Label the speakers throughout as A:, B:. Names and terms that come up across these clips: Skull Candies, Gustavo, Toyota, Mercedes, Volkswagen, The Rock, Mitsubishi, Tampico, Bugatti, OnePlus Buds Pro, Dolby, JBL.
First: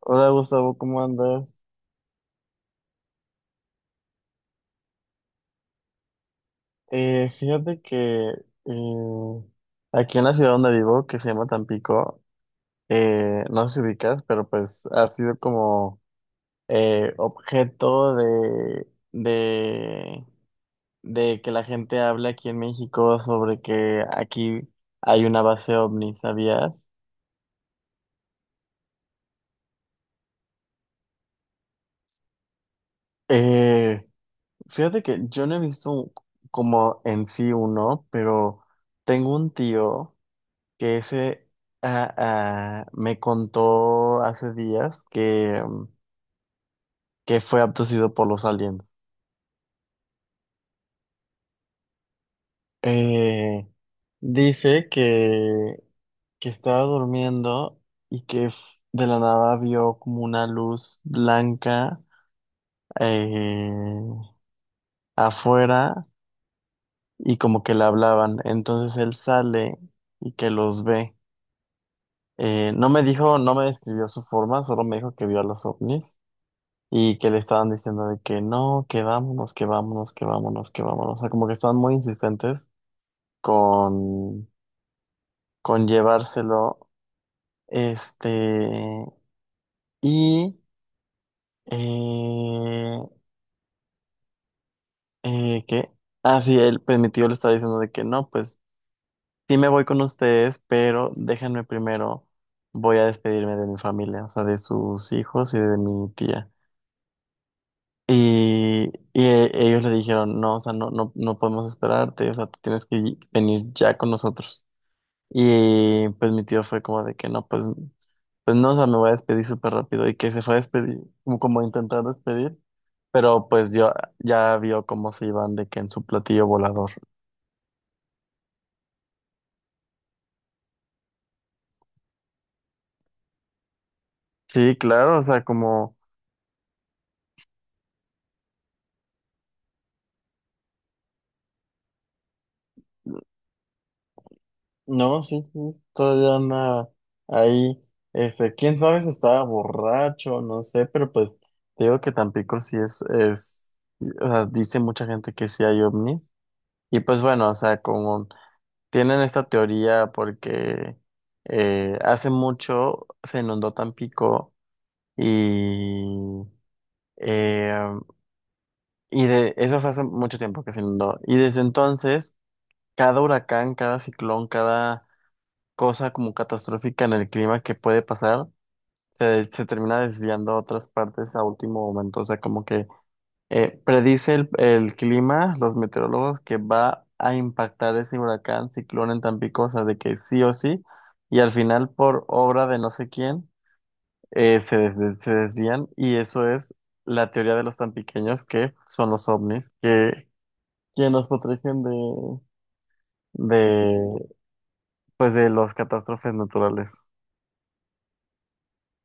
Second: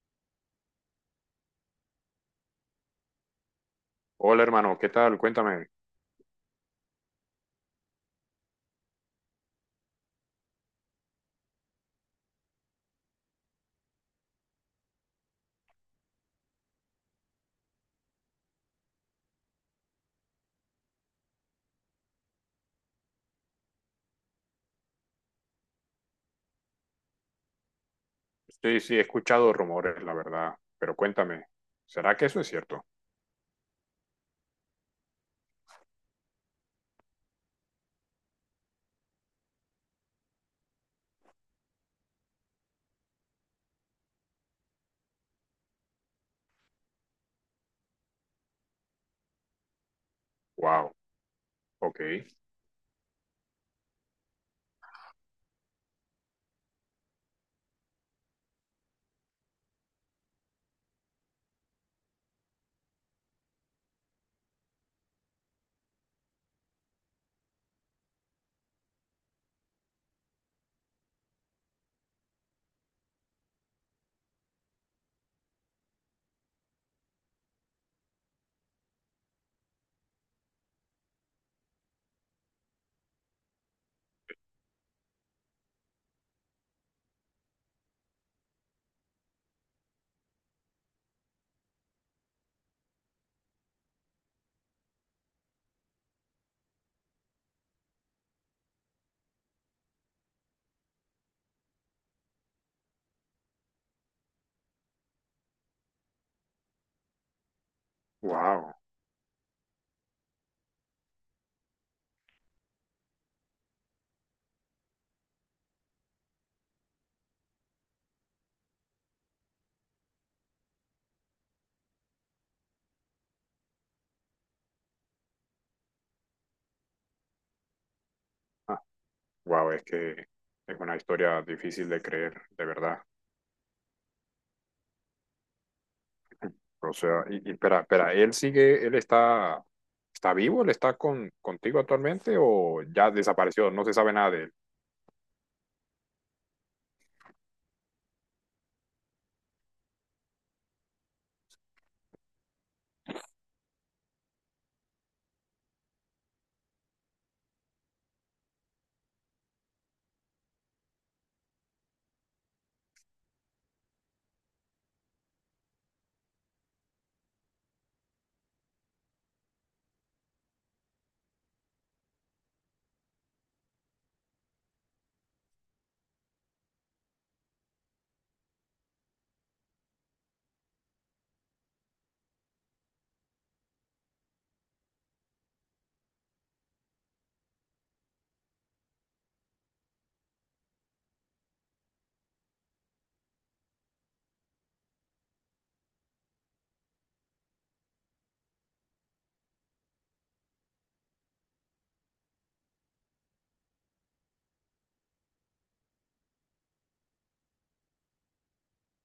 A: Hola Gustavo, ¿cómo andas?
B: Hola hermano, ¿qué tal? Cuéntame.
A: Fíjate que eh, aquí en la ciudad donde vivo, que se llama Tampico, no sé si ubicas, pero pues ha sido como objeto de, de que la gente hable aquí en México sobre que aquí hay una base ovni, ¿sabías?
B: Sí, sí, he escuchado rumores, la verdad, pero cuéntame, ¿será que eso es cierto?
A: Eh, Fíjate que yo no he visto como en sí uno, pero tengo un tío que ese me contó hace días que, que fue abducido por los aliens.
B: Wow, ok,
A: Eh, dice que estaba durmiendo y que de la nada vio como una luz blanca eh, afuera y como que le hablaban. Entonces él sale y que los ve. No me dijo, no me describió su forma, solo me dijo que vio a los ovnis y que le estaban diciendo de que no, que vámonos, que vámonos, que vámonos, que vámonos. O sea, como que estaban muy insistentes con, con llevárselo. Este, y, eh, ¿qué? Ah, sí, él, pues mi tío le estaba diciendo de que no, pues sí me voy con ustedes, pero déjenme primero, voy a despedirme de mi familia, o sea, de sus hijos y de mi tía.
B: wow,
A: Y ellos le dijeron, no, o sea, no, no, no podemos esperarte, o sea, tú tienes que venir ya con nosotros. Y pues mi tío fue como de que no, pues, pues no, o sea, me voy a despedir súper rápido. Y que se fue a despedir, como, como a intentar despedir, pero pues yo ya vio cómo se iban de que en su platillo volador.
B: ah, wow, es que es una historia difícil de creer, de verdad.
A: Sí, claro, o sea, como...
B: O sea, y espera, ¿él sigue, él está, está vivo? ¿Él está con, contigo actualmente o ya desapareció? No se sabe nada de él.
A: No, sí, sí, todavía anda ahí. Este, quién sabe si estaba borracho, no sé, pero pues te digo que Tampico sí es, o sea, dice mucha gente que sí hay ovnis. Y pues bueno, o sea, como tienen esta teoría porque hace mucho se inundó Tampico y, eh, y de, eso fue hace mucho tiempo que se inundó. Y desde entonces, cada huracán, cada ciclón, cada cosa como catastrófica en el clima que puede pasar, se termina desviando a otras partes a último momento. O sea, como que predice el clima, los meteorólogos, que va a impactar ese huracán, ciclón en Tampico, o sea, de que sí o sí, y al final, por obra de no sé quién, se desvían, y eso es la teoría de los tampiqueños, que son los ovnis, que nos protegen de, pues, de las catástrofes naturales.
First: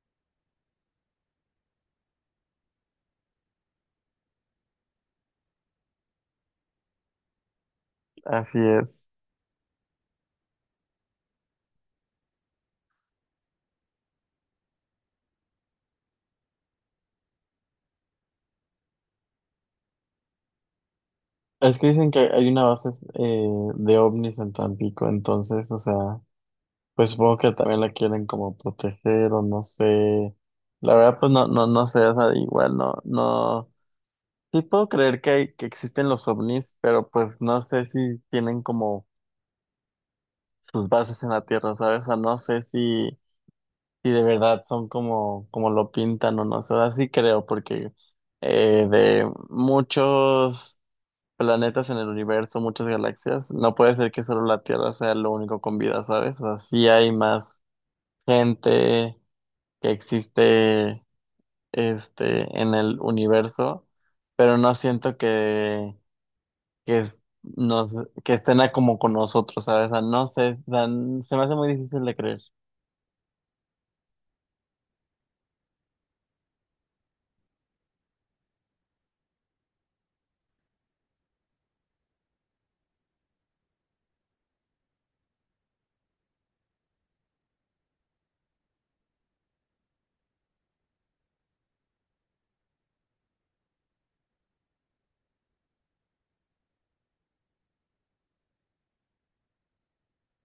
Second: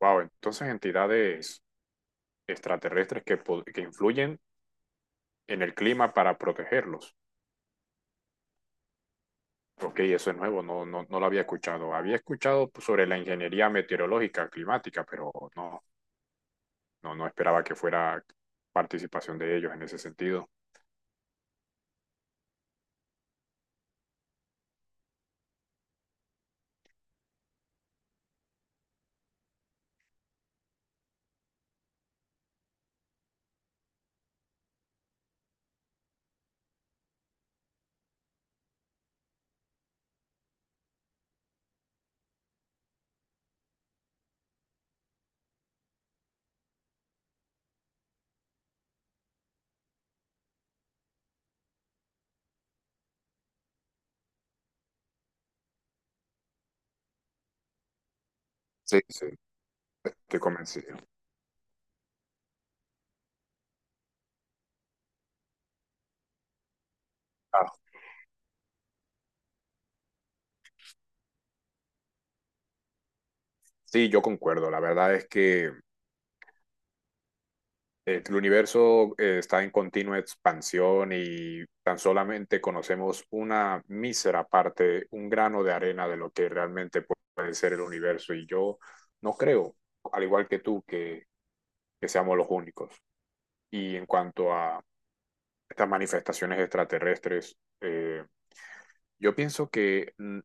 B: Wow, entonces entidades extraterrestres que, que influyen en el clima para protegerlos.
A: Así es.
B: Ok, eso es nuevo, no, no, no lo había escuchado. Había escuchado pues, sobre la ingeniería meteorológica climática, pero no, no, no esperaba que fuera participación de ellos en ese sentido.
A: Es que dicen que hay una base de ovnis en Tampico, entonces, o sea, pues supongo que también la quieren como proteger o no sé. La verdad, pues no, no, no sé, o sea, igual no, no. Sí puedo creer que existen los ovnis, pero pues no sé si tienen como sus bases en la Tierra, ¿sabes? O sea, no sé si, si de verdad son como, como lo pintan o no sé, o sea, sí creo, porque de muchos planetas en el universo, muchas galaxias. No puede ser que solo la Tierra sea lo único con vida, ¿sabes? O sea, sí hay más
B: Sí,
A: gente
B: sí.
A: que
B: Estoy convencido.
A: existe este, en el universo, pero no siento que
B: Ah,
A: nos, que estén a como con nosotros, ¿sabes? O sea, no sé, o sea, se me hace muy difícil de creer.
B: sí, yo concuerdo. La verdad es que el universo está en continua expansión y tan solamente conocemos una mísera parte, un grano de arena de lo que realmente puede ser el universo. Y yo no creo, al igual que tú, que seamos los únicos. Y en cuanto a estas manifestaciones extraterrestres, yo pienso que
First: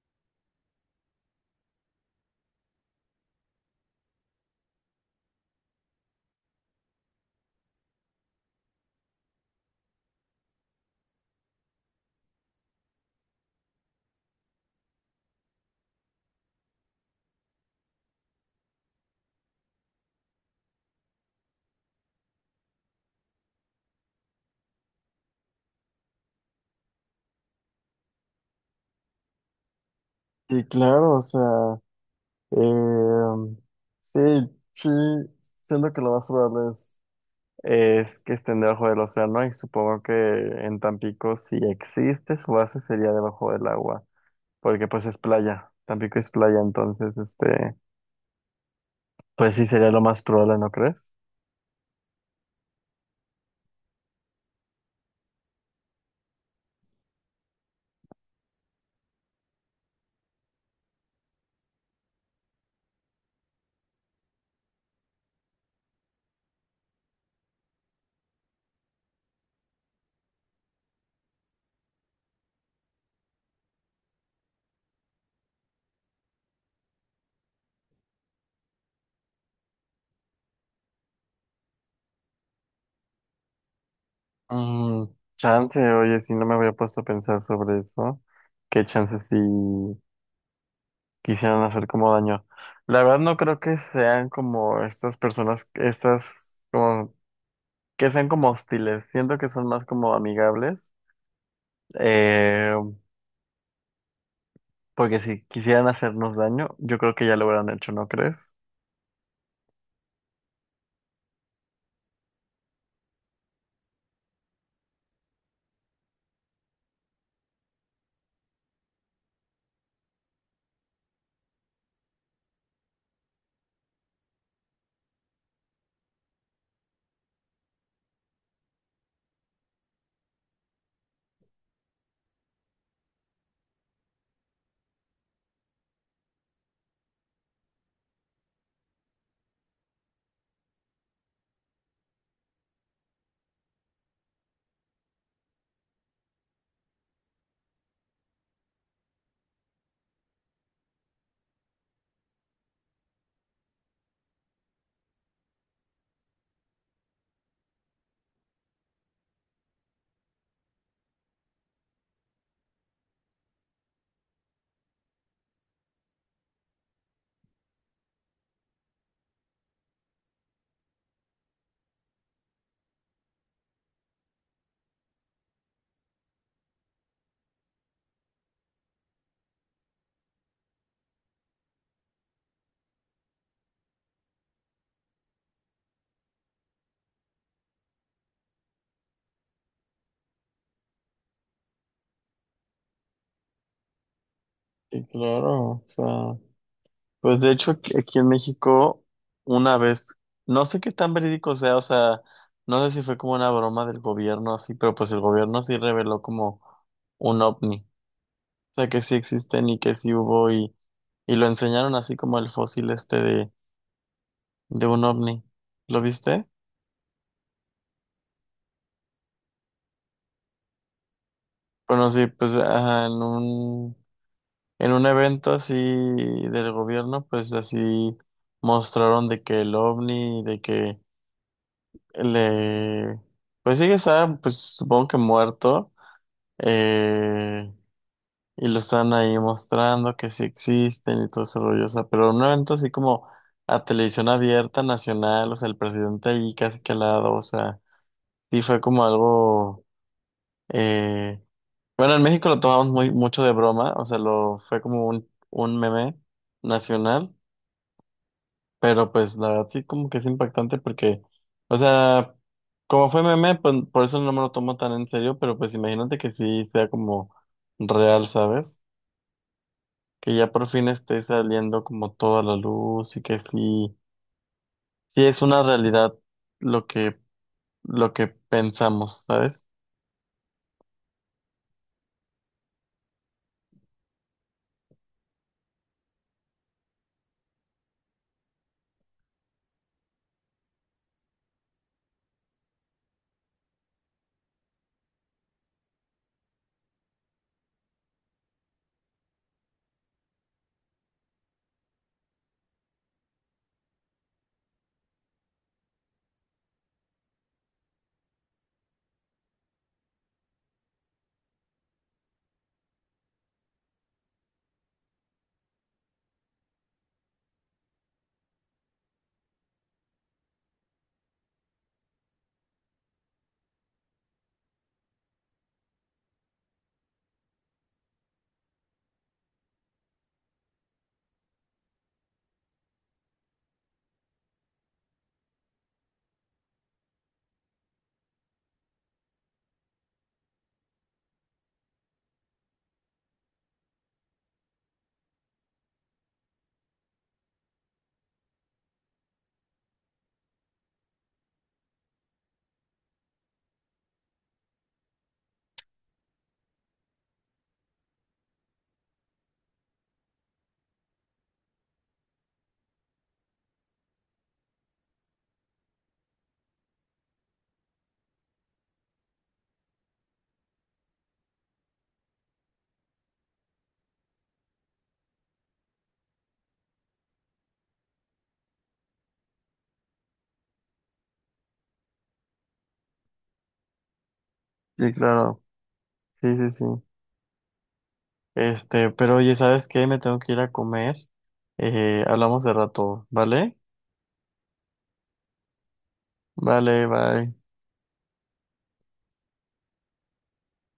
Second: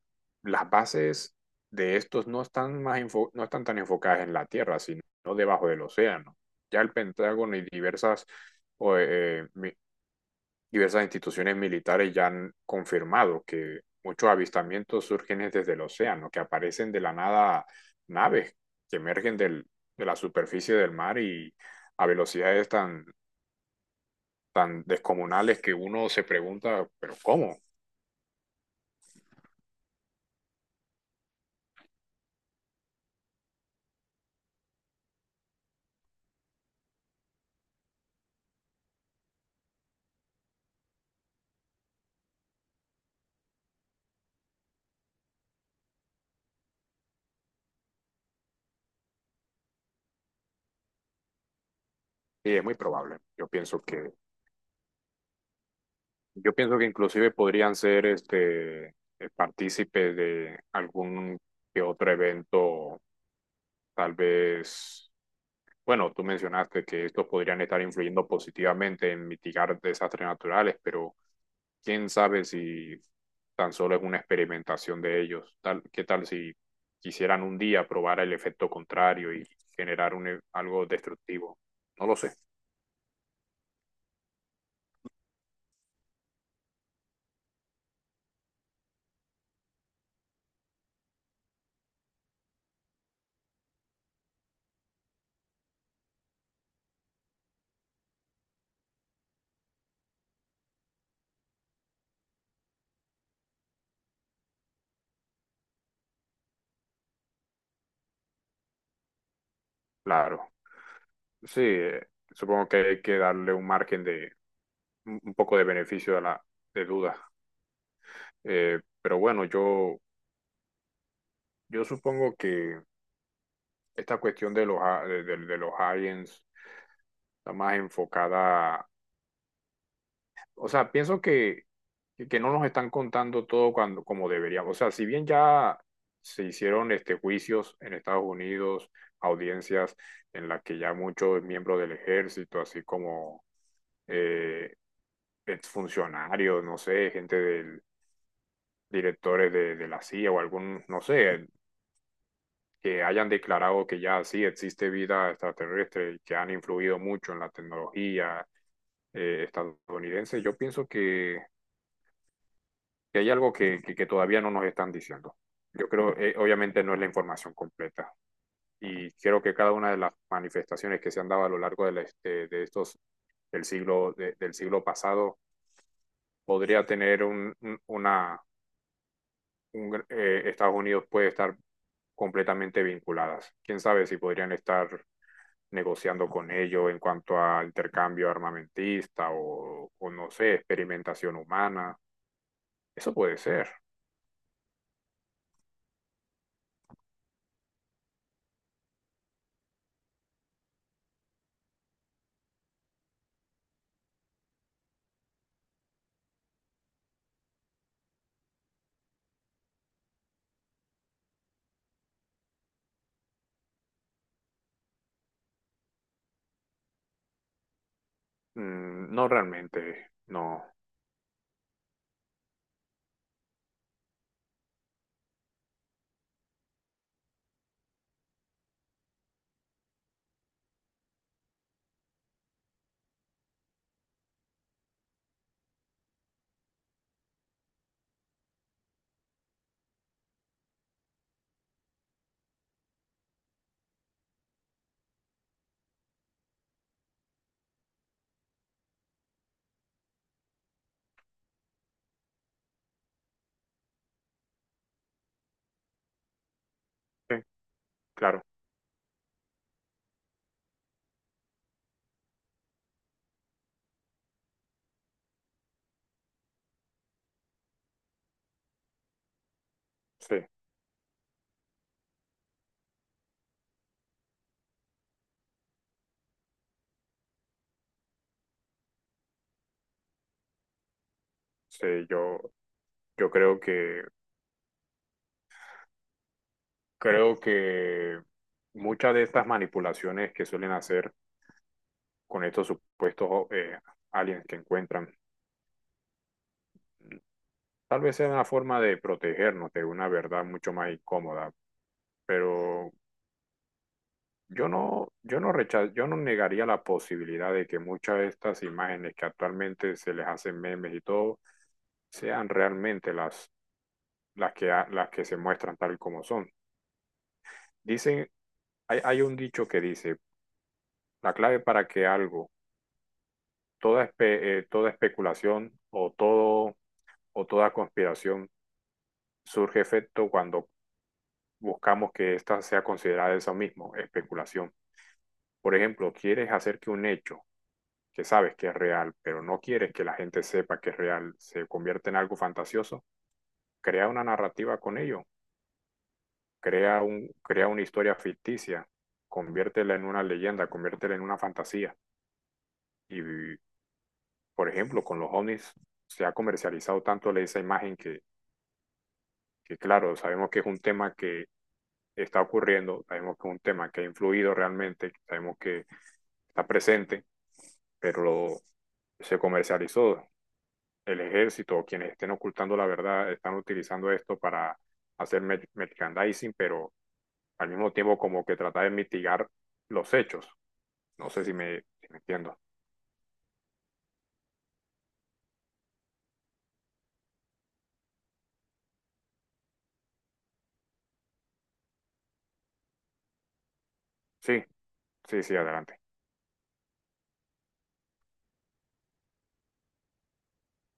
B: las bases de estos no están no están tan enfocadas en la Tierra, sino debajo del océano. Ya el Pentágono y diversas, o, eh, mi- diversas instituciones militares ya han confirmado que muchos avistamientos surgen desde el océano, que aparecen de la nada naves que emergen de la superficie del mar y a velocidades tan descomunales que uno se pregunta, pero ¿cómo?
A: Y claro, o sea, eh, sí, sí, siento que lo más probable es. Es que estén debajo del océano y supongo que en Tampico si existe su base sería debajo del agua, porque pues es playa, Tampico es playa, entonces este, pues sí sería lo más probable, ¿no crees?
B: Y es muy probable. Yo pienso que inclusive podrían ser este partícipes de algún que otro evento, tal vez. Bueno, tú mencionaste que estos podrían estar influyendo positivamente en mitigar desastres naturales, pero quién sabe si tan solo es una experimentación de ellos. ¿Qué tal si quisieran un día probar el efecto contrario y generar algo destructivo? No lo sé.
A: Mm, chance, oye, si no me había puesto a pensar sobre eso, qué chance si quisieran hacer como daño. La verdad no creo que sean como estas personas, estas como que sean como hostiles, siento que son más como amigables. Eh, Porque si quisieran hacernos daño, yo creo que ya lo hubieran hecho, ¿no crees?
B: Claro, sí, supongo que hay que darle un margen de un poco de beneficio de la de duda. Pero bueno, yo supongo que esta cuestión de de los aliens está más enfocada, o sea, que no nos están contando todo cuando, como deberíamos. O sea, si bien ya se hicieron este, juicios en Estados Unidos, audiencias en las que ya muchos miembros del ejército, así como eh, exfuncionarios, no sé, gente del directores de la CIA o algún, no sé, que hayan declarado que ya sí existe vida extraterrestre y que han influido mucho en la tecnología estadounidense, yo pienso que hay algo que todavía no nos están diciendo. Yo creo, obviamente no es la información completa y creo que cada una de las manifestaciones que se han dado a lo largo de estos del siglo pasado podría tener una Estados Unidos puede estar completamente vinculadas. Quién sabe si podrían estar negociando con ellos en cuanto a intercambio armamentista no sé, experimentación humana. Eso puede ser.
A: Y claro, o sea, pues de hecho aquí en México una vez, no sé qué tan verídico sea, o sea, no sé si fue como una broma del gobierno así, pero pues el gobierno sí reveló como un ovni, o sea que sí existen y que sí hubo y lo enseñaron así como el fósil este de un ovni, ¿lo viste?
B: Mm, no realmente, no.
A: Bueno, sí, pues ajá, en un evento así del gobierno, pues así mostraron de que el ovni, de que le, pues sí que está, pues supongo que muerto, eh, y lo están ahí mostrando que sí existen y todo ese rollo, o sea, pero en un evento así como a televisión abierta nacional, o sea, el presidente ahí casi que al lado, o sea, sí fue como algo, eh, bueno, en México lo tomamos muy, mucho de broma, o sea, lo, fue como un meme nacional.
B: Eh, claro,
A: Pero pues la verdad sí como que es impactante porque, o sea, como fue meme, pues, por eso no me lo tomo tan en serio, pero pues imagínate que sí sea como real, ¿sabes? Que
B: sí,
A: ya por fin esté saliendo como toda la luz y que sí, sí es una realidad lo que, lo que pensamos, ¿sabes?
B: sí, yo creo que, creo que muchas de estas manipulaciones que suelen hacer con estos supuestos aliens que encuentran, tal vez sea una forma de protegernos de una verdad mucho más incómoda, pero yo no negaría la posibilidad de que muchas de estas imágenes que actualmente se les hacen memes y todo, sean realmente las que se muestran tal como son. Dicen, hay un dicho que dice, la clave para que algo, toda especulación o toda conspiración surge efecto cuando buscamos que ésta sea considerada eso mismo, especulación. Por ejemplo, quieres hacer que un hecho que sabes que es real, pero no quieres que la gente sepa que es real, se convierta en algo fantasioso, crea una narrativa con ello, crea una historia ficticia, conviértela en una leyenda, conviértela en una fantasía. Y por ejemplo, con los ovnis se ha comercializado tanto esa imagen que, claro, sabemos que es un tema que está ocurriendo, sabemos que es un tema que ha influido realmente, sabemos que está presente, pero lo, se comercializó. El ejército o quienes estén ocultando la verdad están utilizando esto para hacer merchandising, pero al mismo tiempo como que tratar de mitigar los hechos. No sé si me entiendo.
A: Sí, claro, sí, sí, sí. Este, pero oye, ¿sabes qué? Me tengo que ir a comer. Hablamos de rato, ¿vale?
B: Sí, sí, sí, adelante.
A: Vale, bye.